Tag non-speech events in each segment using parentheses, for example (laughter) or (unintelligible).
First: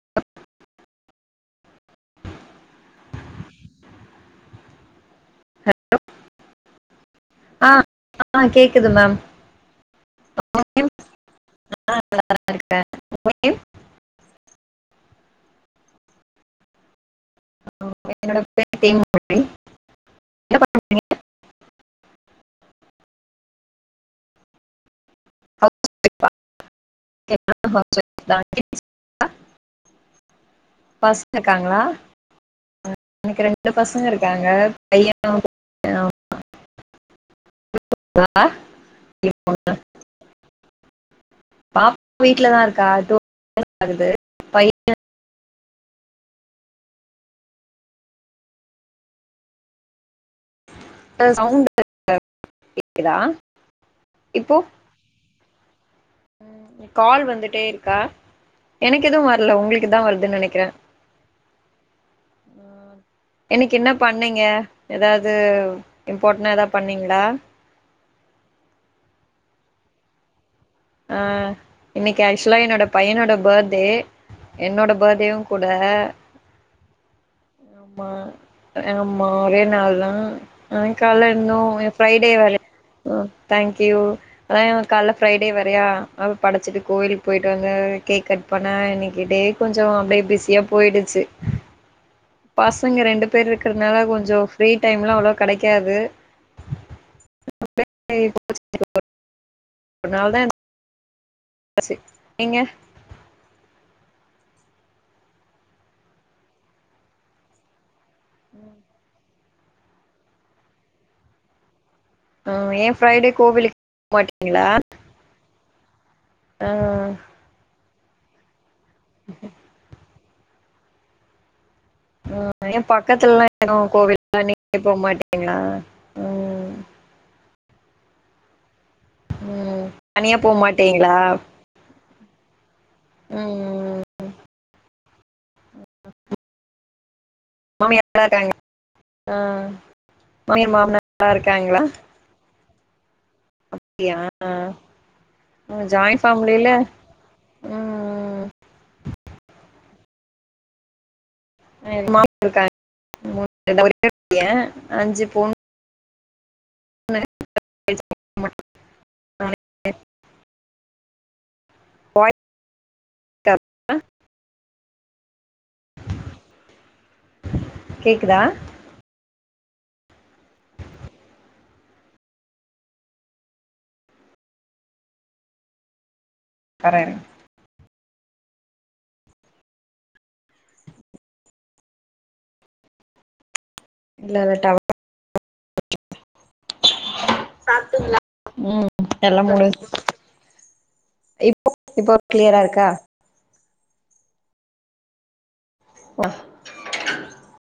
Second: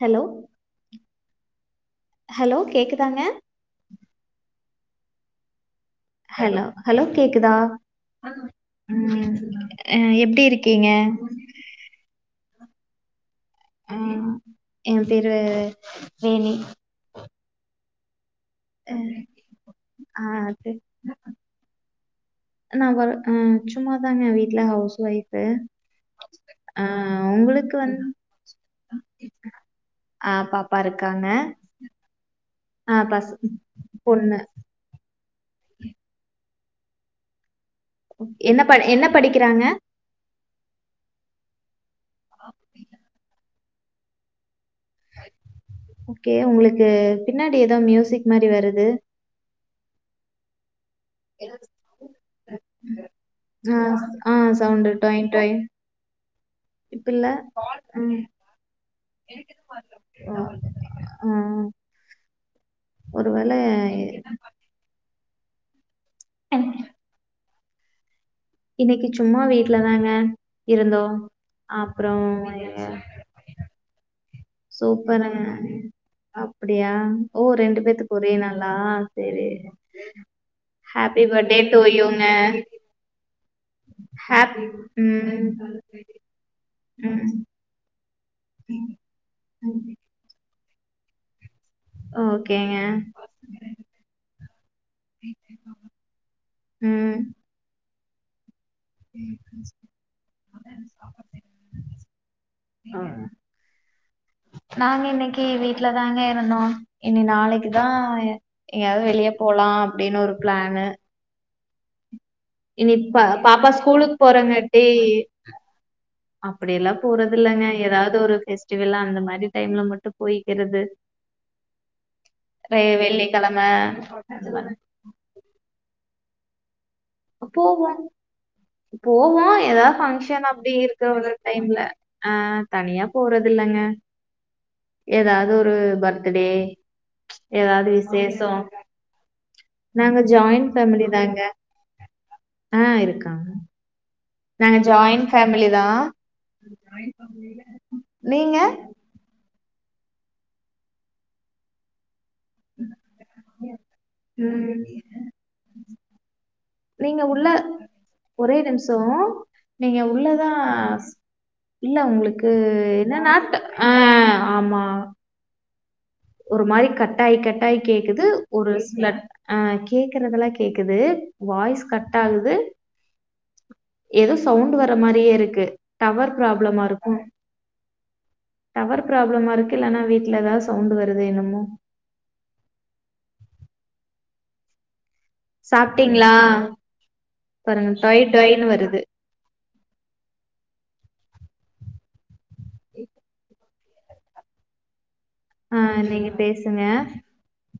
Hello hello கேக்குதாங்க hello hello கேக்குதா ஆ ஆ கேக்குது மேம் ம் ஆ எப்டி இருக்கீங்க நல்லா இருக்க (unintelligible) அ என் பேரு வேணி ஆ (unintelligible) நான் வ சும்மாதாங்க வீட்ல ஹவுஸ் ஒய்பு ஹவுஸ் ஒய்ஃபா ஆ உங்களுக்கு ஹவுஸ் வந்து ஒய்ஃப் தான் கிட்ஸ் ஆ பா பசங்க இருக்காங்களா ஆ பஸ் எனக்கு ரெண்டு பசங்க பொண்ணு இருக்காங்க பைய என்ன ப என்ன படிக்கிறாங்க (unintelligible) (unintelligible) பாப்பா வீட்ல தான் இருக்கா (unintelligible) ஆகுது பையன் ஓகே உங்களுக்கு பின்னாடி ஏதோ மியூசிக் மாதிரி வருது பையன் சவுண்ட் கேக்குதா ஆ ஆ இப்போ சவுண்டட்டோயட்டுய் கால் வந்துட்டே இருக்கா எனக்கு எதுவும் வரல உங்களுக்கு தான் வருதுன்னு ஆ நினைக்கிறே ஆ இன்னைக்கு ஒருவேள என்ன பண்ணீங்க ஏதாவது இது இம்பார்டன் ஏதாவது பண்ணீங்களா இன்னைக்கு சும்மா வீட்ல தாங்க இருந்தோம் ஆ இன்னைக்கு அப்புறம் ஆக்சுவலா என்னோட பையனோட பர்த்டே என்னோட பர்த்டேவு சூப்பர்ங்க கூட அப்படியா ஓ ரெண்டு ஆமா பேத்துக்கு ஒரே நாளா ஆமா சரி ஒரே நாள் தா ஆ ஹாப்பி கால்ல இன்னு பர்த்டே டூ யூ ங்க ஃப்ரைடே வேற தேங்க்யூ அதனான் கால (unintelligible) டே ம். வரையா அவ படைச்சிட்டு கோயிலுக்கு ம். போயிட்டு வந்த கேக் கட் பன இன்னைக்கிட் டே கொஞ்சம் அப்படியே பிஸியா போயிடுச்சு ஓகேங்க. பசங்க ரெண்டு பேர் இருக்கிறதுனால கொஞ்சம் ஃப்ரீ டைம்லாம் அவ்வளவு கடைக்காது ம் (unintelligible) (inaudible) பசி நீங்க ஆ. நாங்க இன்னைக்கு வீட்ல தாங்க இருந்தோ இனி நாளைக்குதான் எங்கயாவது வெளியே போலாம் அப்படின்னு ஒரு பிளான்ு ஆ ஏ இனிப்ப ஃப்ரைடே பாப்பா கோவிலுக்கு போ ஸ்கூலுக்கு மாட்டீங்களா போறங்கட்டி ஆ அப்படியெல்லாம் போறது இல்லங்க ஏதாவது ஒரு பெஸ்டிவல்லா அந்த மாதிரி டைம்ல மட்டும் போய்க்கிறது ஆ ரே ஏன் பக்கத்துலல்லா வெள்ளிக்கிழம ஏதும் கோவில் எல்லாம் நீங்கலே போ மாட்டிங்களா போவோம் போவோம் ம் ஏதா தனியா பங்க்ஷன் போ அப்படி இருக்க மாட்டீங்களா ஒரு டைம்ல ஆ தனியா போறது இல்லங்க ம் ஏதாவது ஒரு பர்த்டே ஏதாவது மாமியார் நல்லா விசேஷ இருக்காங்க ஆ நாங்க ஜாயிண்ட் மாமியார் மாமனார் ஃபேமிலி நல்லா தாங்க இருக்காங்களா ஆ இருக்கான் அப்படியா நாங்க ஜாய்ண்பேமிலி தா ஜாயிண்ட் ஃபேமிலில ம் நீங்க மாமியார் இருக்காங்க ஒரே ஒரு பையன் அஞ்சு பொண்ணு நீங்க உள்ள ஒரே நிமிஷம் மட்டும்தான். நீங்க உள்ளதான் இல்ல வாய்ஸ் உங்களுக்கு என்ன நாட் ஆ ஆமா ஒரு மாதிரி கட்டாய் கட்டாய் கேக்குது கேக்குதா ஒரு அ கேக்குறதெல்லாம் கேக்குது வாய்ஸ் கட் ஆகுது ஏதோ சவுண்ட் வர மாரியே இருக்கு டவர் ப்ராப்ளமா வரேன் இருக்கும் டவர் ப்ராப்ளமா இருக்கு இல்லன்னா வீட்ல ஏதாவது சவுண்ட் வருது அது என்னுமோ இல்ல இல்ல டவ (inaudible) சாப்ட்டிங்ளா சாப்டிங்களா ம் எல்லா முடின்ச்சு இப்போ இப்ப கிளியரா இருக்கா ஆ நீங்க பேசுங்க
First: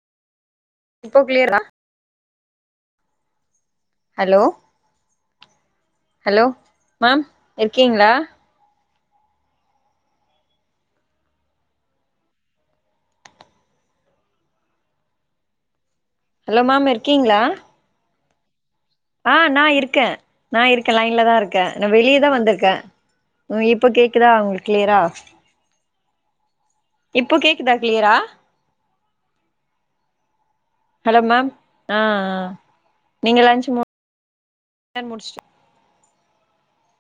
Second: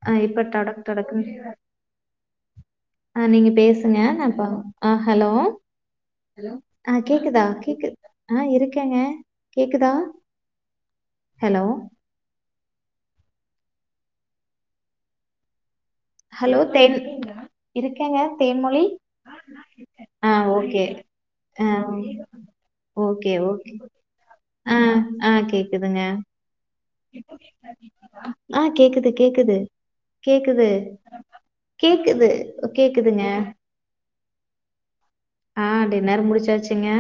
ஆ இப்ப டொடக் இப்போ டொடக்குன் கிளியரா அ நீங்க பேசுங்க நா ஹலோ இப்ப ஆ ஹலோ ஹலோ அ மேம் கேக்குதா கேக்கு இருக்கீங்களா அ இருக் க்கேங்க கேக்குதா ஹலோ ஹலோ மேம் தேன் இருக்கீங்களா இருக்கேங்க தேன்மொழி ஆ நா இருக்கே ஆ நா ஓகே இருக்கே லைன்லதா இருக்கே ஆ நா வெளிய தா வந்துருக்கே ஓகே ம் ஓகே இப்ப கேக்குதா உங்ளுக்கு ஆ கிளியரா ஆ கேக்குதுங்க இப்போ கேக்குதா கிளியரா ஆ கேக்குது கேக்கு க்குது ஹலோ மேம் ஆ கேக்குது ஆ கேக்குதுங்க டின்னர் முடிச் டின்னெர் முடிச்சாச்சுங்க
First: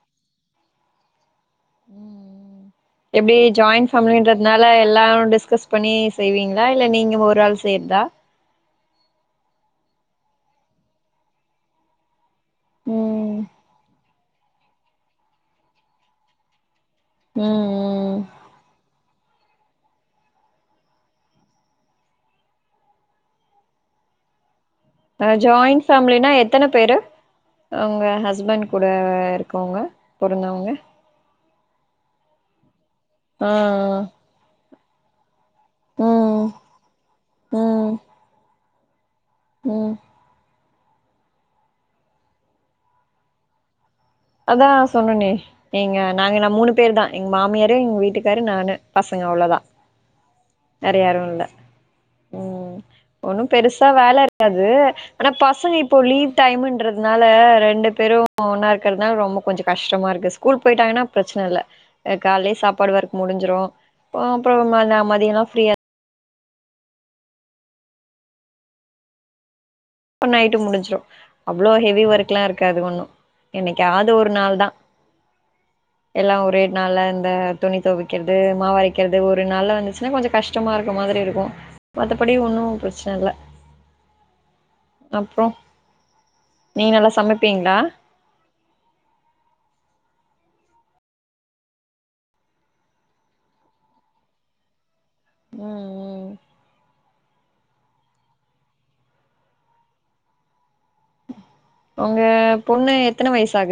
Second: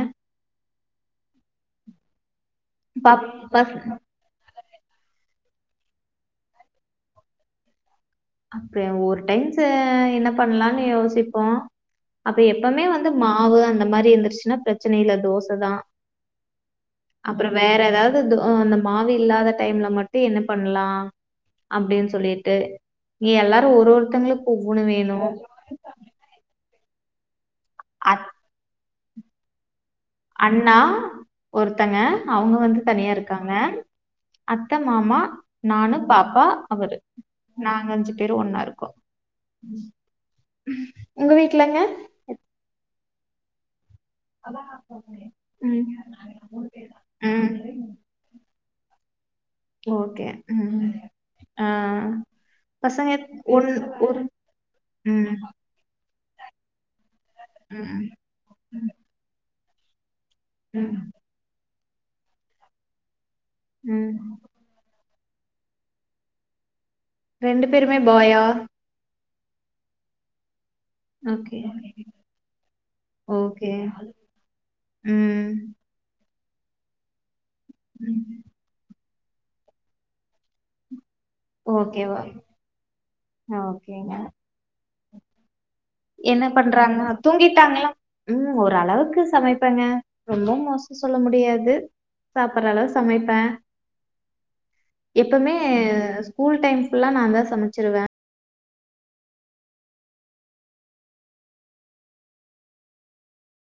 ம் பப் எப்டி பஸ் ஜாயின் ஃபேமிலின்றதுனா ல எல்லா டிஸ்கஸ் பண்ணி செய்வீங்ளா இல்ல நீங்க ஒரு ஆள் செய்றதா அப்டி ஒரு டைம்சு என்ன பண்ணலான் யோசிப்போ அப்ப எப்பமே வந்து ம் மாவு அந்த மாரி இருந்துர்ச்சுன்னா பிரச்சன இல்ல தோச தா ம் அப்றம் வேற எதாது ம் தோ அந்த மாவே இல்லாத டைம்ல மட்டு என்ன பண்லா அப்டின் சொல்லிட்டு இங்க எல்லாரு ஒரு ஒருத்தங்களுக்கு ஒவ்வொன்னு வேணு அ ஜாயிண்ட் ஃபேமிலினா எத்தன பேரு ஒங்க அத் ஹஸ்பண்ட் கூட இருக்கவங்க பொறந்தவங்க அண்ணா ஒருத்தங்க அவங்க வந்து ஆ தனியாருக்காங்க அத்த மாமா நானு ஆ பாப்பா ம் அவரு நாங்க ம் அஞ்சு பேரு ஒன்னாருக் ம் உங்க வீட்லங்க அதா சொன்னனே ம் நீங்க நாங்க மூணு பேர் தா எங்க ம் மாமியாரு எங்க வீட்டுக்காரு நானு (inaudible) அவ்ளதா ஓகே. ம். வேற யாரு இல்ல ஆ ம் பசங்க ஒன்னு ஒன் பெருசா ஒரு வேலருக்காது ஆனா ம். பசங்க இப்போ லீவ் டைமுன்றதுனால ரெண்டு ம். பேரூ ஒன்னாரு ரொம்ப கொஞ்சோ கஷ்டமாருக்கு ஸ்கூல் ம். போய்ட்டாங்னா ப்ரச்சன இல்ல கால்லே சாப்பாடு ஒர்க் முடிஞ்சிரூ ம். ஆ அப்றோ நா மதியோலா ஃப்ரீயா ரெண்டு பேருமே பாயா ப்ப நைட்டு முடிஞ்சு (unintelligible) ஓகே. அவ்ளோ ஹெவி ஒர்க்லா இருக்காது ஒன்னு ஓகே. என்னைக்காவது ஒரு நாள் தா ம். எல்லா ஒ ரு நாள்ல‌ இந்த துணி ம். தொவைக்றது மாவரைக்குறது ஒரு நாள்ல வந்துச்சுன்னா கொஞ்சோ கஷ்டமாருக்க மாதிரி இருக் கு ஓகே. ஓ மத்தபடி ஒன்னு‌ ப்ரச்சன இல்ல ஓகேங்க. அப்றோ என்ன நீங்க பண்றாங்கா நல்லா சமைப்பீங்களா தூங்கிட்டாங்களா ம் ஓரளவுக்கு சமைப்பேங்க ரொம்ப மோசோ சொல்ல முடியாது சாப்புற அளவு சமைப்பே எப்பமே ம் ம் ஸ்கூல் டைம் ஃபுல்லா நா தா சமைச்சிருவே உங்க பொண்ணு எத்தன வயசு ஆகு